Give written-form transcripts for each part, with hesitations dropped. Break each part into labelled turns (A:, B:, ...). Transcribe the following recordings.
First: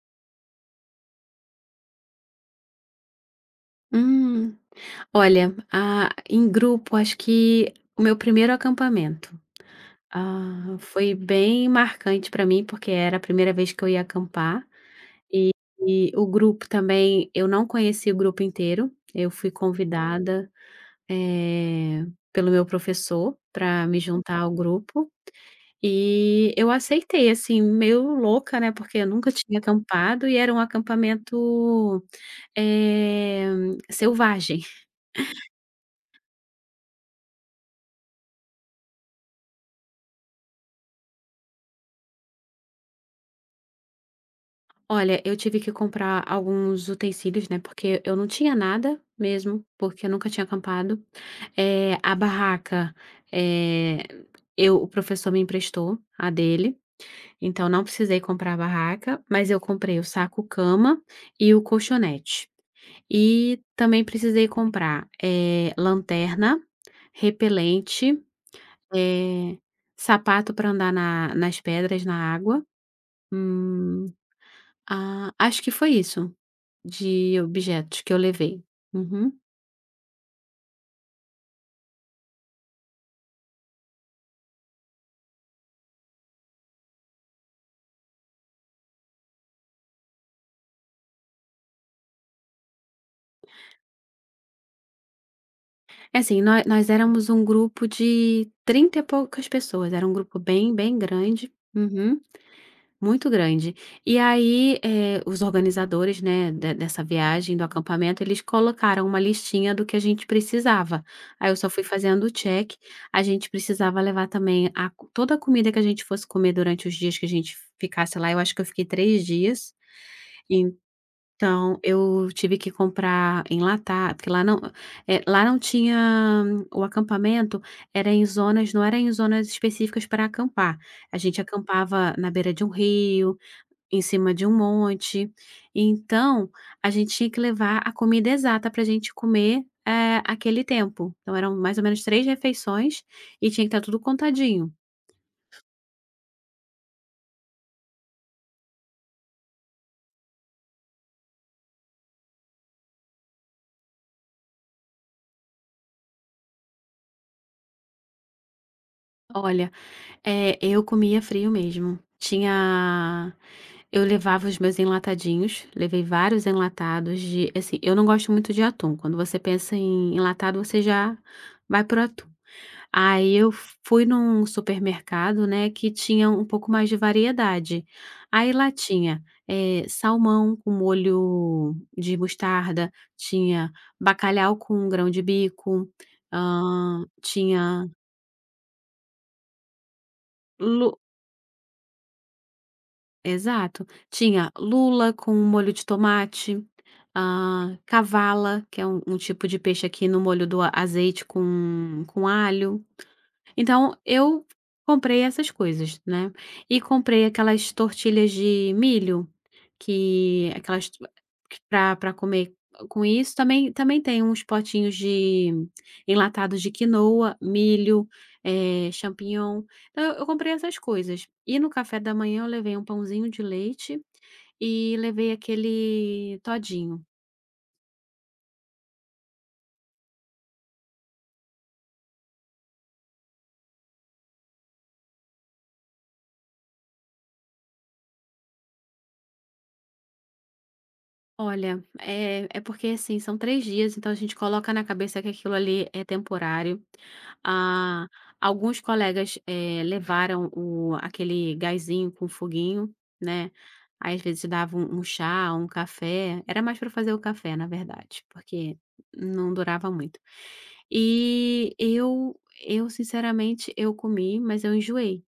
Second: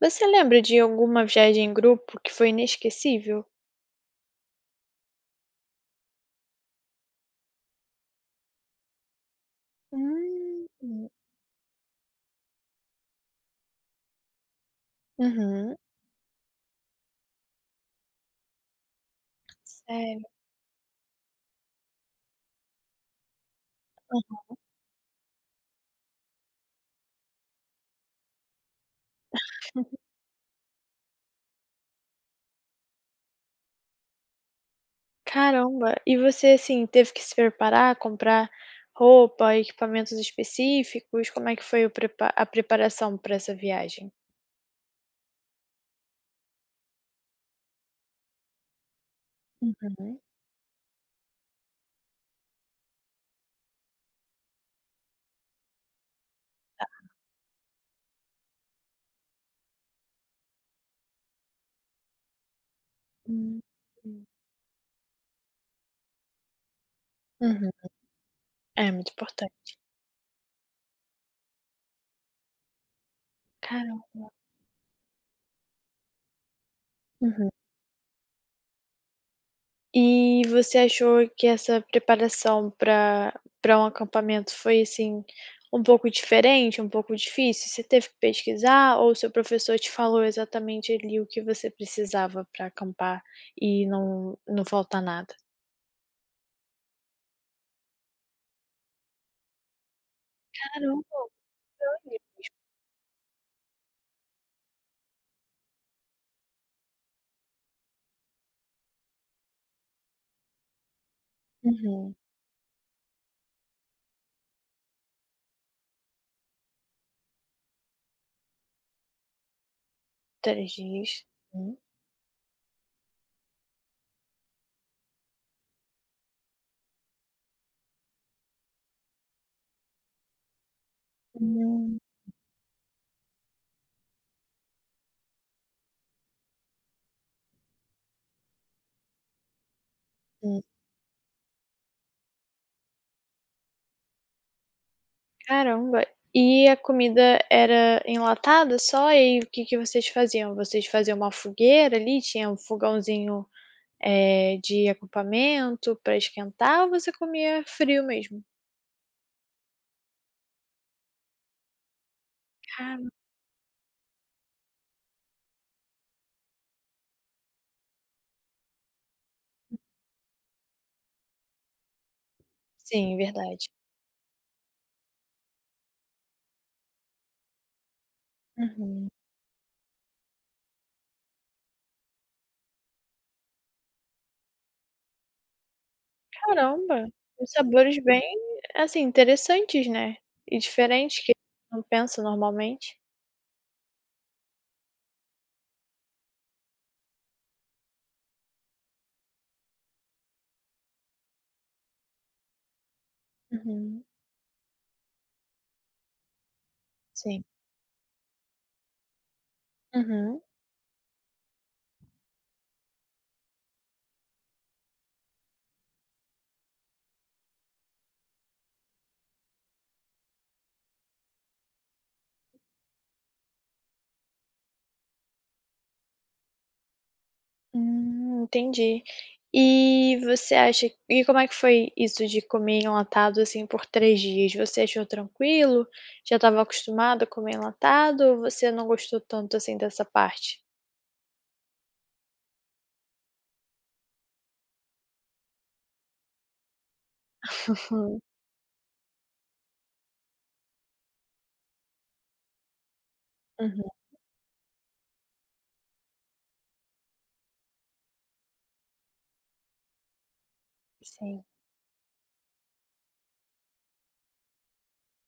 A: Você lembra de alguma viagem em grupo que foi inesquecível?
B: Hum, olha, em grupo, acho que o meu primeiro acampamento,
A: Hum.
B: foi bem marcante para mim, porque era a primeira vez que eu ia acampar, e
A: Uhum.
B: o grupo também, eu não conheci o grupo inteiro, eu fui
A: Sério?
B: convidada, eh, pelo meu professor para me juntar ao grupo, e eu aceitei, assim, meio louca, né, porque eu nunca tinha acampado e era um acampamento, eh, selvagem.
A: Caramba! E você, assim, teve que se preparar, comprar roupa, equipamentos específicos? Como é que foi o prepa a preparação para essa viagem?
B: Olha, eu tive que comprar alguns utensílios, né, porque eu não tinha nada mesmo, porque eu
A: Uhum.
B: nunca tinha acampado. A barraca, eh, eu o professor me emprestou a dele, então não precisei comprar a barraca, mas eu comprei o saco-cama e o colchonete.
A: Hum.
B: E também
A: Hum.
B: precisei comprar, lanterna,
A: Uhum.
B: repelente,
A: É muito
B: eh,
A: importante.
B: sapato para andar na nas pedras, na água. Hum,
A: Caramba!
B: acho que foi isso. De
A: Uhum.
B: objetos que eu levei. Uhum.
A: E você achou que essa preparação para para um acampamento foi, assim, um pouco diferente, um pouco difícil? Você teve que pesquisar ou seu professor te falou exatamente ali o que você precisava para acampar e não faltar nada?
B: É assim, nó nós éramos um grupo de 30 e poucas pessoas, era um grupo bem, bem
A: Caramba,
B: grande.
A: olha.
B: Uhum. Muito grande. E aí, os organizadores, né, de dessa viagem, do acampamento, eles colocaram uma listinha do que a gente precisava. Aí eu só fui
A: Uhum.
B: fazendo o check. A gente precisava levar também a co toda a comida que a gente fosse comer durante os dias que a gente ficasse lá, eu acho que eu fiquei 3 dias.
A: 3 dias. Hum.
B: Então, eu tive que comprar enlatar porque lá não tinha. O acampamento era em zonas não era em zonas específicas para acampar. A gente
A: Hum.
B: acampava na beira de um rio, em cima de um monte, então a gente tinha que levar a comida exata para a gente comer,
A: Hum.
B: aquele tempo. Então eram mais ou menos 3 refeições e tinha que estar tudo contadinho.
A: Caramba. E a comida era enlatada só? E aí o que que vocês faziam? Vocês faziam uma fogueira ali? Tinha um fogãozinho de acampamento para esquentar ou você comia frio mesmo?
B: Olha, é, eu comia frio mesmo.
A: Ah,
B: Tinha Eu levava os meus enlatadinhos, levei vários enlatados de assim, eu não gosto muito de atum. Quando você pensa em enlatado, você já vai pro atum.
A: sim,
B: Aí eu
A: verdade.
B: fui num supermercado, né, que tinha um pouco mais de variedade. Aí lá
A: Uhum.
B: tinha, salmão com molho de mostarda, tinha bacalhau com grão de bico,
A: Caramba,
B: hã,
A: uns
B: tinha
A: sabores bem, assim, interessantes, né, e diferentes que não pensa normalmente.
B: Exato. Tinha lula com molho de tomate, cavala, que é um tipo de peixe aqui no molho azeite com alho. Então
A: Uhum,
B: eu comprei essas coisas, né, e comprei
A: sim.
B: aquelas tortilhas de milho,
A: Uhum.
B: que aquelas para pra comer com isso, também tem uns potinhos de enlatados de quinoa, milho, champignon, então eu comprei essas coisas. E no café da manhã eu levei um pãozinho de leite e levei aquele todinho.
A: Entendi. E você acha e como é que foi isso de comer enlatado, assim, por 3 dias? Você achou tranquilo? Já estava acostumado a comer enlatado ou você não gostou tanto, assim, dessa parte?
B: Olha, é porque, assim, são 3 dias, então a gente coloca na cabeça que aquilo ali é temporário. Ah,
A: Uhum,
B: alguns colegas, levaram o aquele gásinho com foguinho, né,
A: uhum.
B: aí às vezes dava um chá, um café, era mais para fazer o café, na verdade, porque não durava muito.
A: Sim,
B: E eu sinceramente, eu comi, mas eu enjoei.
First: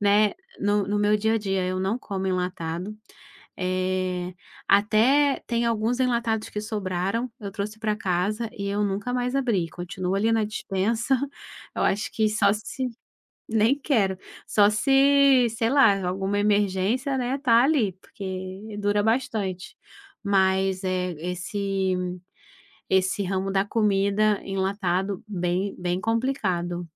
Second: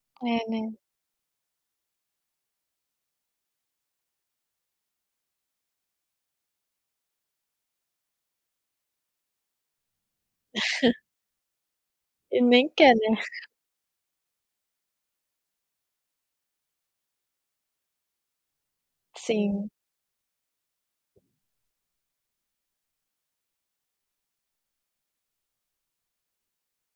B: Né,
A: é, né.
B: no meu dia a dia eu não como enlatado, eh, até tem alguns enlatados que sobraram, eu trouxe para casa e eu nunca mais abri, continua ali na despensa, eu acho que
A: E
B: só
A: nem
B: se.
A: quer, né.
B: Nem quero, só se, sei lá, alguma emergência, né, tá ali, porque dura
A: Sim,
B: bastante. Mas, é esse ramo da comida enlatado bem complicado.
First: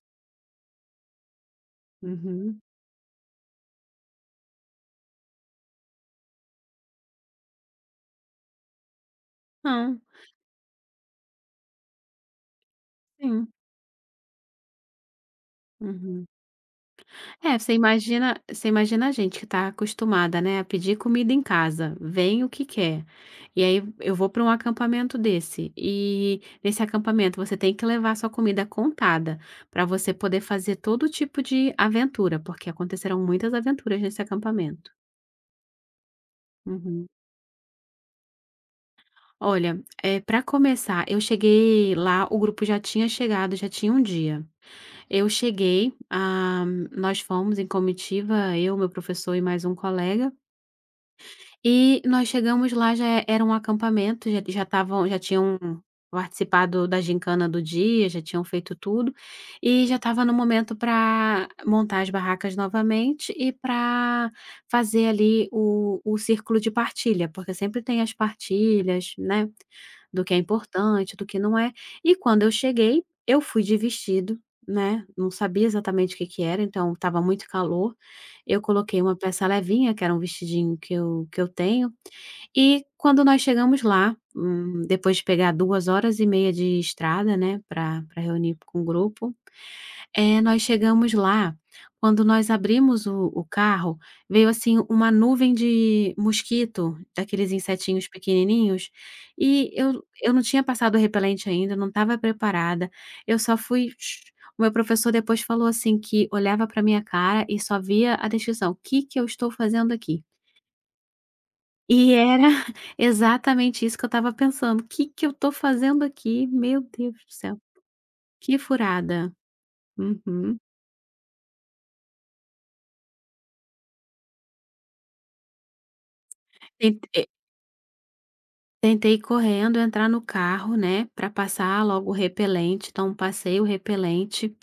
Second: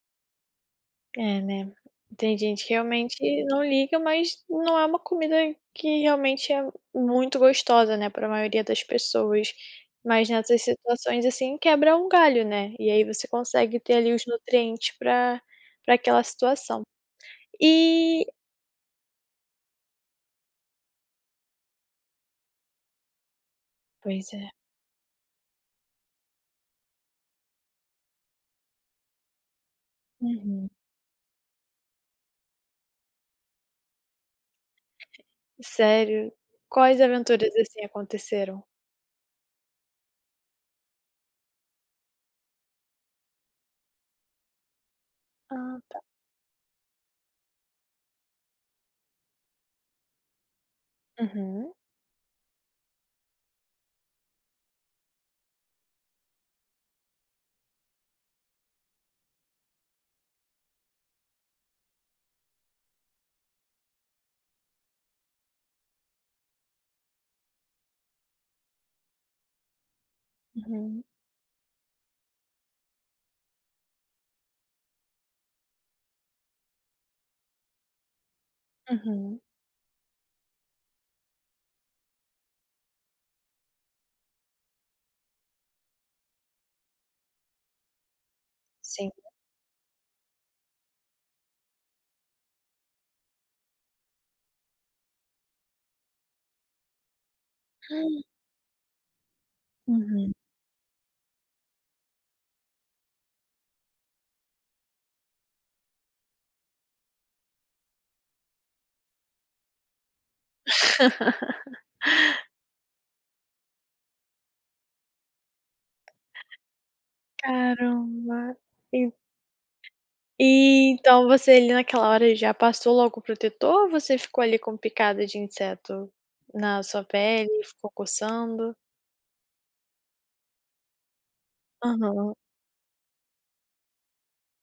A: é, né. Tem
B: Uhum.
A: gente que realmente não liga, mas não é uma comida que realmente é muito gostosa, né, para a maioria das pessoas.
B: Não,
A: Mas nessas situações, assim, quebra um galho, né, e aí você
B: sim.
A: consegue ter ali os nutrientes para para aquela
B: Uhum.
A: situação.
B: É,
A: E
B: você imagina a gente que está acostumada, né, a pedir comida em casa, vem o que quer. E aí eu
A: pois
B: vou para um
A: é.
B: acampamento desse, e nesse acampamento você tem que levar sua comida contada, para você poder
A: Uhum.
B: fazer todo tipo de aventura, porque aconteceram muitas aventuras nesse acampamento.
A: Sério? Quais
B: Uhum.
A: aventuras, assim, aconteceram?
B: Olha, para começar, eu cheguei lá, o grupo já tinha chegado, já tinha um dia. Eu
A: Ah,
B: cheguei,
A: tá.
B: nós fomos em comitiva, eu, meu professor e mais um colega.
A: Uhum,
B: E nós chegamos lá, já e era um acampamento, já já estavam já tinham participado da gincana do dia, já tinham feito tudo, e já estava no momento para montar as barracas novamente e para fazer ali o círculo de partilha, porque sempre tem as partilhas, né, do que é
A: uhum,
B: importante, do que não é. E quando eu cheguei, eu fui de vestido, né, não sabia exatamente o que que era, então estava muito calor. Eu coloquei uma
A: uhum.
B: peça levinha, que era um vestidinho que eu tenho, e quando nós chegamos lá, depois de pegar 2h30 de estrada, né, para pra reunir com o
A: Sim.
B: grupo, é, nós chegamos lá, quando nós abrimos o carro, veio, assim, uma nuvem de mosquito, daqueles insetinhos pequenininhos, e
A: Uhum.
B: eu não tinha passado o repelente ainda, não estava preparada. Eu só fui o meu professor depois falou, assim, que olhava para minha cara e só via a descrição: o "Que que eu estou fazendo aqui?". E era exatamente isso que eu estava pensando: o "Que que eu estou fazendo aqui? Meu Deus do céu,
A: Caramba.
B: que
A: E
B: furada". Uhum.
A: e então você ali naquela hora já passou logo o protetor ou você ficou ali com picada de inseto na sua
B: Ent
A: pele ficou coçando?
B: Tentei correndo entrar no carro, né, para passar logo o
A: Aham.
B: repelente, então passei o repelente,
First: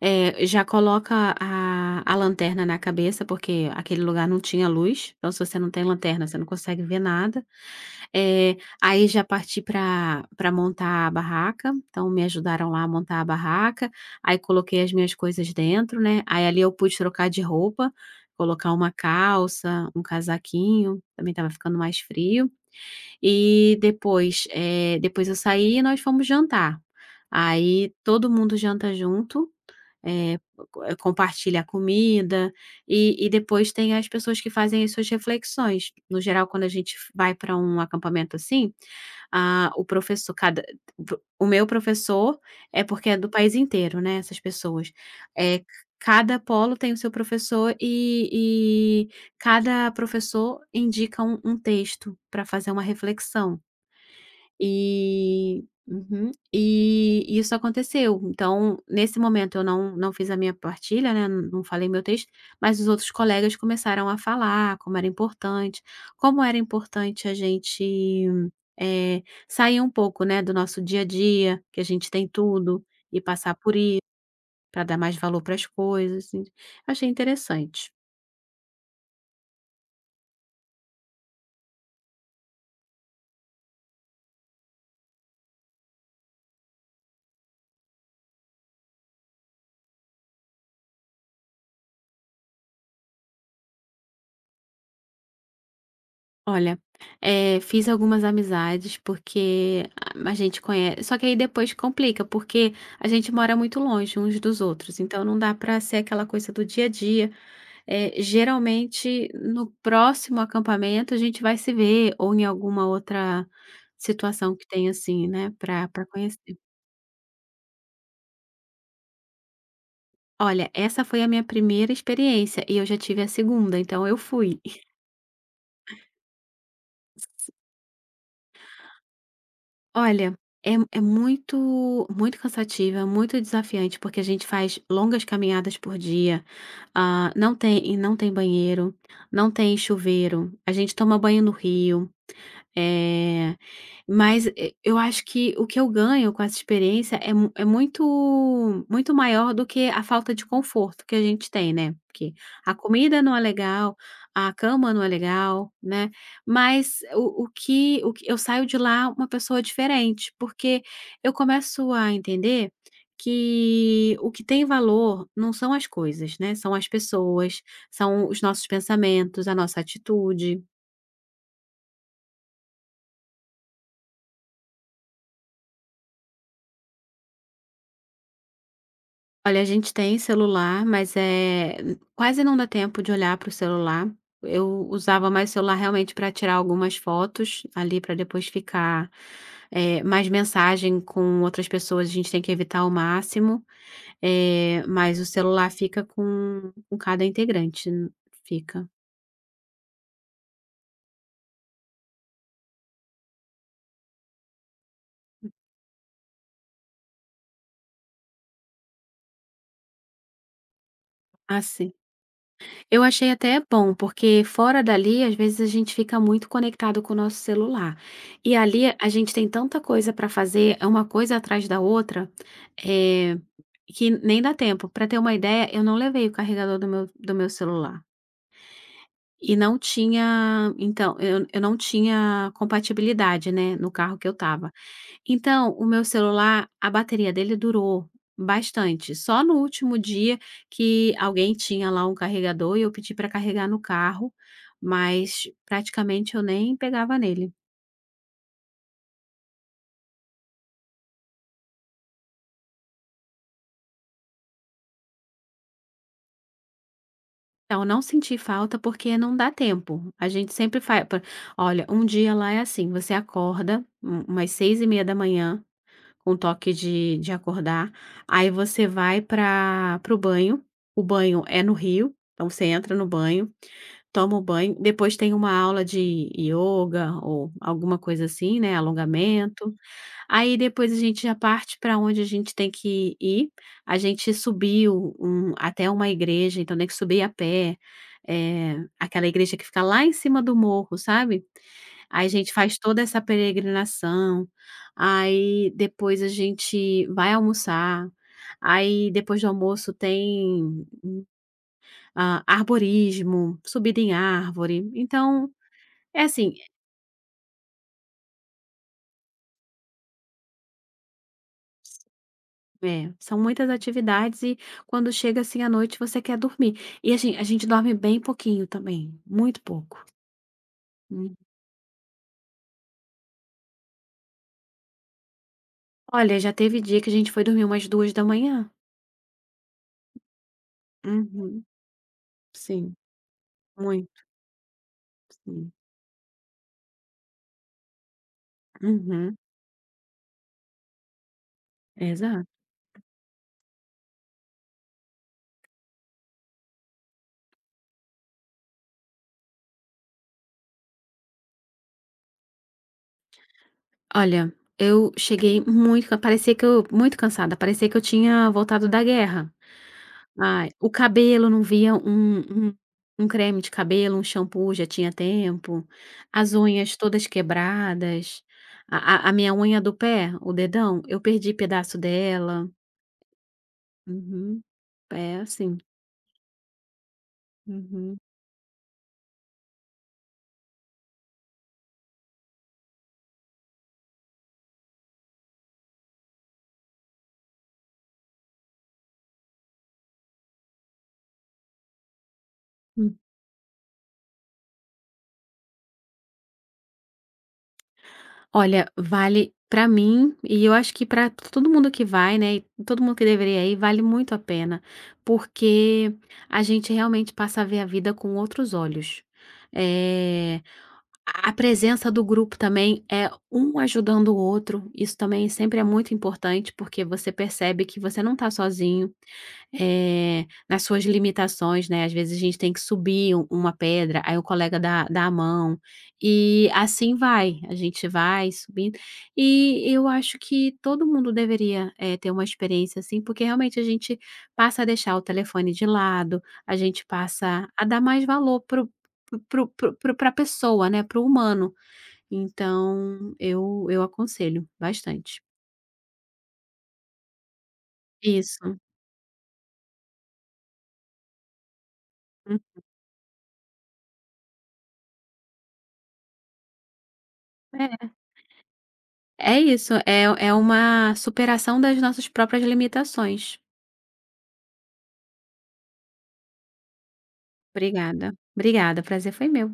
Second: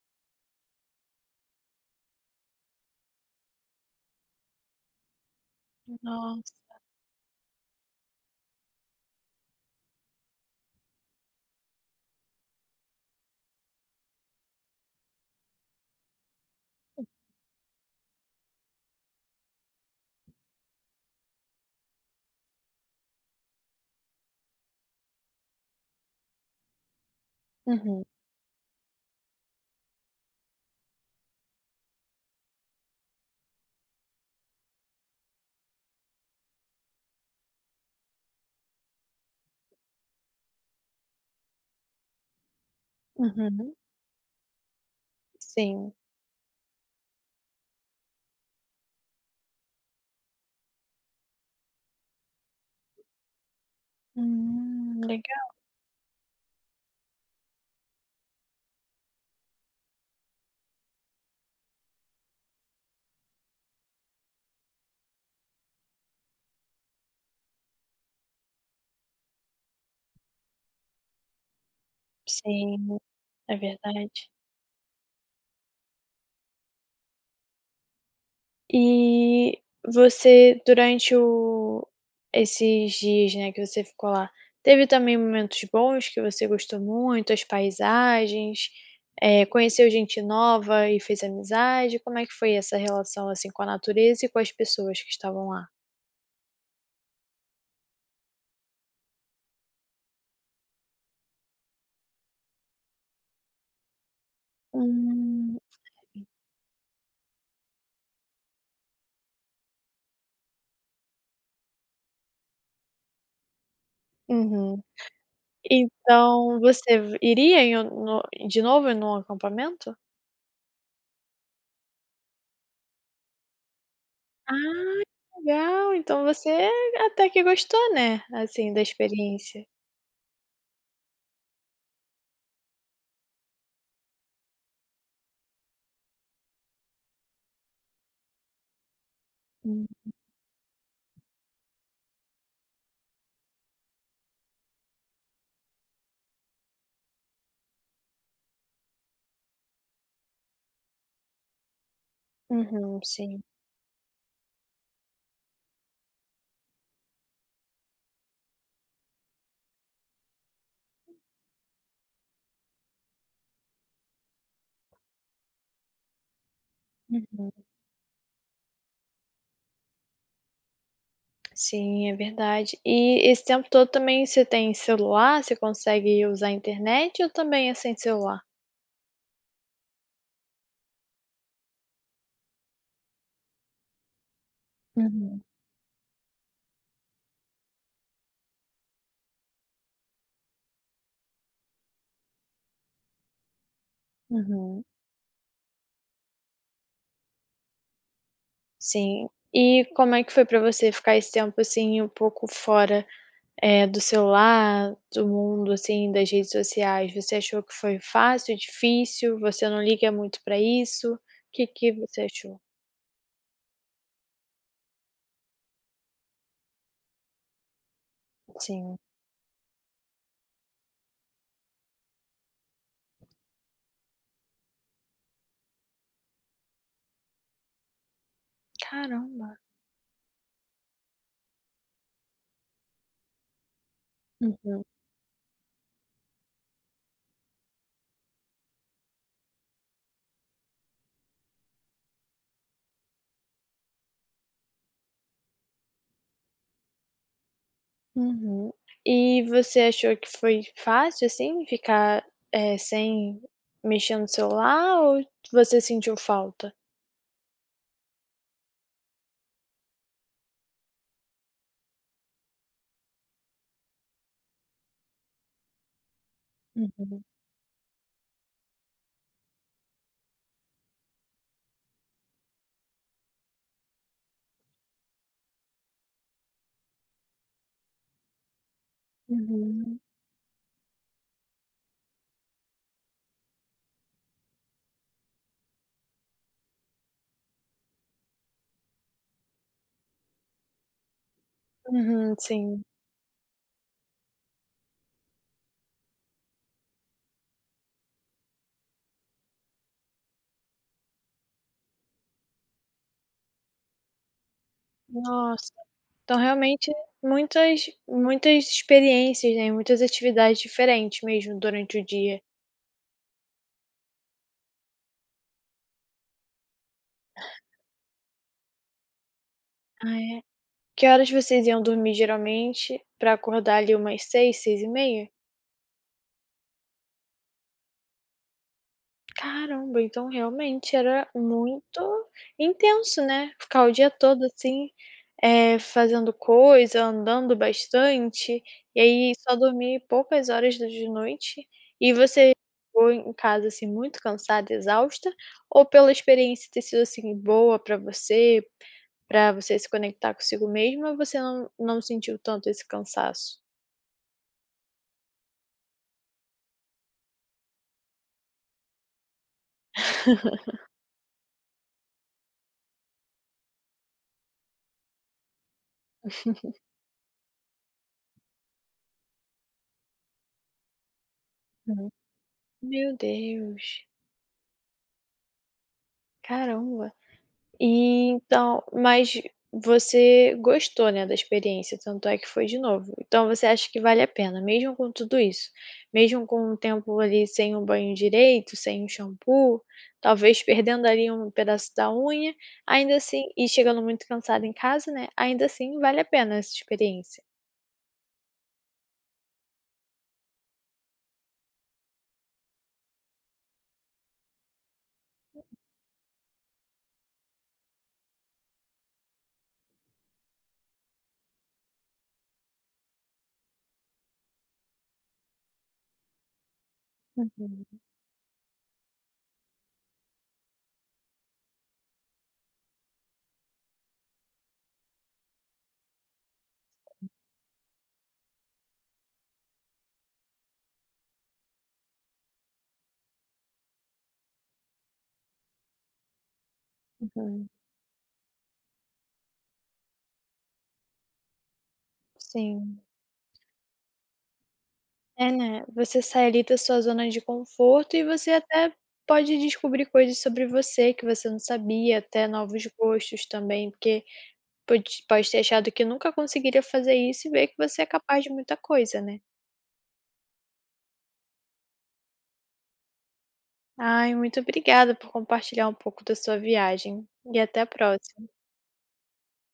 B: já coloca a lanterna na cabeça, porque aquele lugar não tinha luz, então se você não tem lanterna, você não
A: Nossa.
B: consegue ver nada. Eh, aí já parti para pra montar a barraca, então me ajudaram lá a montar a barraca, aí coloquei as minhas coisas dentro, né, aí ali eu pude trocar de roupa, colocar uma calça, um casaquinho, também estava ficando mais frio. E depois, depois eu saí e nós fomos jantar. Aí
A: Uhum,
B: todo mundo janta junto, eh, compartilha a comida, e depois tem as pessoas que fazem as suas reflexões. No geral, quando a gente vai para um acampamento assim, ah, o professor cada pro o meu professor é porque é do país
A: uhum.
B: inteiro, né, essas pessoas. Eh,
A: Sim.
B: cada polo tem o seu professor e e cada professor indica um texto para fazer uma reflexão.
A: Legal.
B: E e isso aconteceu. Então, nesse momento eu não fiz a minha partilha, né, não falei meu texto, mas os outros colegas começaram a falar como era importante a gente, eh, sair um pouco, né, do nosso dia a dia, que a gente tem tudo,
A: Sim,
B: e passar
A: é
B: por isso,
A: verdade.
B: para dar mais valor para as coisas, assim. Achei interessante.
A: E você, durante o esses dias, né, que você ficou lá, teve também momentos bons que você gostou muito, as paisagens, conheceu gente nova e fez amizade? Como é que foi essa relação, assim, com a natureza e com as pessoas que estavam lá?
B: Olha, fiz algumas amizades, porque a gente conhece. Só que aí depois complica, porque a gente mora muito longe uns dos outros, então não dá
A: Hum,
B: para ser aquela coisa do dia a dia. Geralmente, no próximo acampamento a gente vai se ver, ou em alguma outra situação que
A: uhum.
B: tem assim, né, para conhecer.
A: Então você v iria em um no de novo em um acampamento?
B: Olha, essa foi a minha primeira experiência, e eu já tive a segunda, então eu fui.
A: Ah, legal, então você até que gostou, né, assim, da experiência.
B: Olha, é muito cansativa, muito desafiante, porque a gente faz longas caminhadas por dia, não tem banheiro, não tem
A: Hum,
B: chuveiro, a gente toma banho no rio. Eh, eu acho que o que eu ganho com essa experiência é mu é muito muito maior do que a falta de conforto que a gente tem, né, porque a
A: uhum,
B: comida não é
A: sim.
B: legal, a cama não é legal, né, mas o que eu saio de lá uma pessoa diferente, porque eu começo a entender que o que tem valor não são as coisas, né, são as
A: Uhum.
B: pessoas, são os nossos pensamentos, a nossa atitude.
A: Sim, é verdade. E esse tempo todo também você tem celular? Você consegue usar a internet ou também é sem celular?
B: Olha, a gente tem celular, mas, quase não dá tempo de olhar para o celular. Eu usava
A: Uhum,
B: mais o celular realmente para tirar algumas fotos ali para depois ficar, mais mensagem com outras pessoas, a gente tem que evitar ao máximo,
A: uhum.
B: mas o celular fica com cada integrante, fica.
A: Sim. E como é que foi pra você ficar esse tempo, assim, um pouco fora, do celular, do mundo, assim, das redes sociais? Você achou que foi fácil, difícil? Você não liga muito pra isso? Que
B: Assim
A: você achou?
B: Eu achei até bom, porque fora dali, às vezes, a gente fica muito conectado com o nosso celular. E ali
A: Sim.
B: a gente tem tanta coisa para fazer, é uma coisa atrás da outra, eh, que nem dá tempo. Para ter uma ideia, eu não levei o carregador do meu celular.
A: Caramba.
B: E não tinha, então, eu não tinha compatibilidade, né, no carro que eu estava.
A: Uhum.
B: Então, o meu celular, a bateria dele durou bastante. Só no último dia que alguém tinha lá um carregador e eu pedi para carregar no carro, mas praticamente eu nem pegava nele.
A: Uhum. E você achou que foi fácil, assim, ficar, sem mexer no celular ou você sentiu falta?
B: Então, não senti falta porque não dá tempo. A gente sempre faz. Olha, um dia lá é assim: você acorda umas 6:30 da manhã, com toque
A: Uhum,
B: de acordar, aí você vai para o banho. O banho é no rio, então você entra no banho. Tomo banho, depois tem uma aula de ioga ou alguma coisa assim, né, alongamento.
A: uhum.
B: Aí depois a gente já parte para onde a gente tem que ir. A gente subiu até uma igreja, então tem que subir a pé, é aquela igreja que fica lá em cima do morro, sabe. Aí a
A: Uhum,
B: gente faz
A: sim.
B: toda essa peregrinação, aí depois a gente vai almoçar, aí depois do almoço tem, arborismo, subida em árvore. Então
A: Nossa,
B: é
A: então
B: assim,
A: realmente muitas muitas experiências, né, muitas atividades diferentes mesmo durante o dia.
B: é, são muitas atividades e quando chega, assim, à noite, você quer dormir. E a gente dorme bem pouquinho também, muito pouco.
A: Ah, é. Que horas
B: Hum.
A: vocês iam dormir geralmente pra acordar ali umas 6, 6:30?
B: Olha, já teve dia que a gente foi dormir umas 2h.
A: Caramba, então realmente era
B: Uhum.
A: muito
B: Sim,
A: intenso, né, ficar o dia
B: muito,
A: todo assim,
B: sim.
A: fazendo coisa, andando bastante, e aí
B: Uhum.
A: só dormir poucas horas da de noite. E
B: Exato.
A: você chegou em casa, assim, muito cansada, exausta, ou pela experiência ter sido, assim, boa pra você se conectar consigo mesma, você não sentiu tanto esse cansaço?
B: Olha, eu cheguei muito ca parecia que eu tinha voltado da guerra. Ai, o cabelo não via um um creme de cabelo, um shampoo já tinha tempo, as unhas todas quebradas, a minha unha do pé, o dedão, eu perdi pedaço
A: Hum.
B: dela.
A: Meu Deus,
B: Uhum. É assim.
A: caramba.
B: Uhum.
A: E então mas você gostou, né, da experiência, tanto é que foi de novo. Então você acha que vale a pena, mesmo com tudo isso? Mesmo com um tempo ali sem um banho direito, sem um shampoo, talvez perdendo ali um pedaço da unha, ainda
B: Hum.
A: assim e chegando muito cansada em casa, né, ainda assim vale a pena essa experiência?
B: Olha, vale pra mim e eu acho que pra todo mundo que vai, né, e todo mundo que deveria ir, vale muito a pena, porque a gente realmente passa a ver a vida com outros olhos. É. A presença do grupo também é um ajudando o outro, isso também sempre é muito importante, porque você percebe que
A: Uhum,
B: você não está sozinho, nas suas limitações, né, às vezes a gente tem que subir uma pedra, aí o colega dá a mão, e assim vai, a gente vai subindo. E eu acho que todo mundo deveria, ter uma experiência assim, porque realmente a gente passa a deixar o telefone de lado, a gente passa
A: uhum.
B: a dar mais valor para para a pessoa, né, para o humano.
A: Sim.
B: Então eu aconselho bastante.
A: É, né, você sai ali da sua zona de conforto e você
B: Isso.
A: até pode descobrir coisas sobre você que você não sabia, até
B: Hum.
A: novos gostos também, porque pode ter achado que nunca conseguiria fazer isso e ver que você é
B: É.
A: capaz de muita coisa, né.
B: É isso, é uma superação das nossas próprias limitações.
A: Ai, muito obrigada por compartilhar um pouco da sua viagem, e até a
B: Obrigada,
A: próxima.
B: obrigada, o prazer foi meu.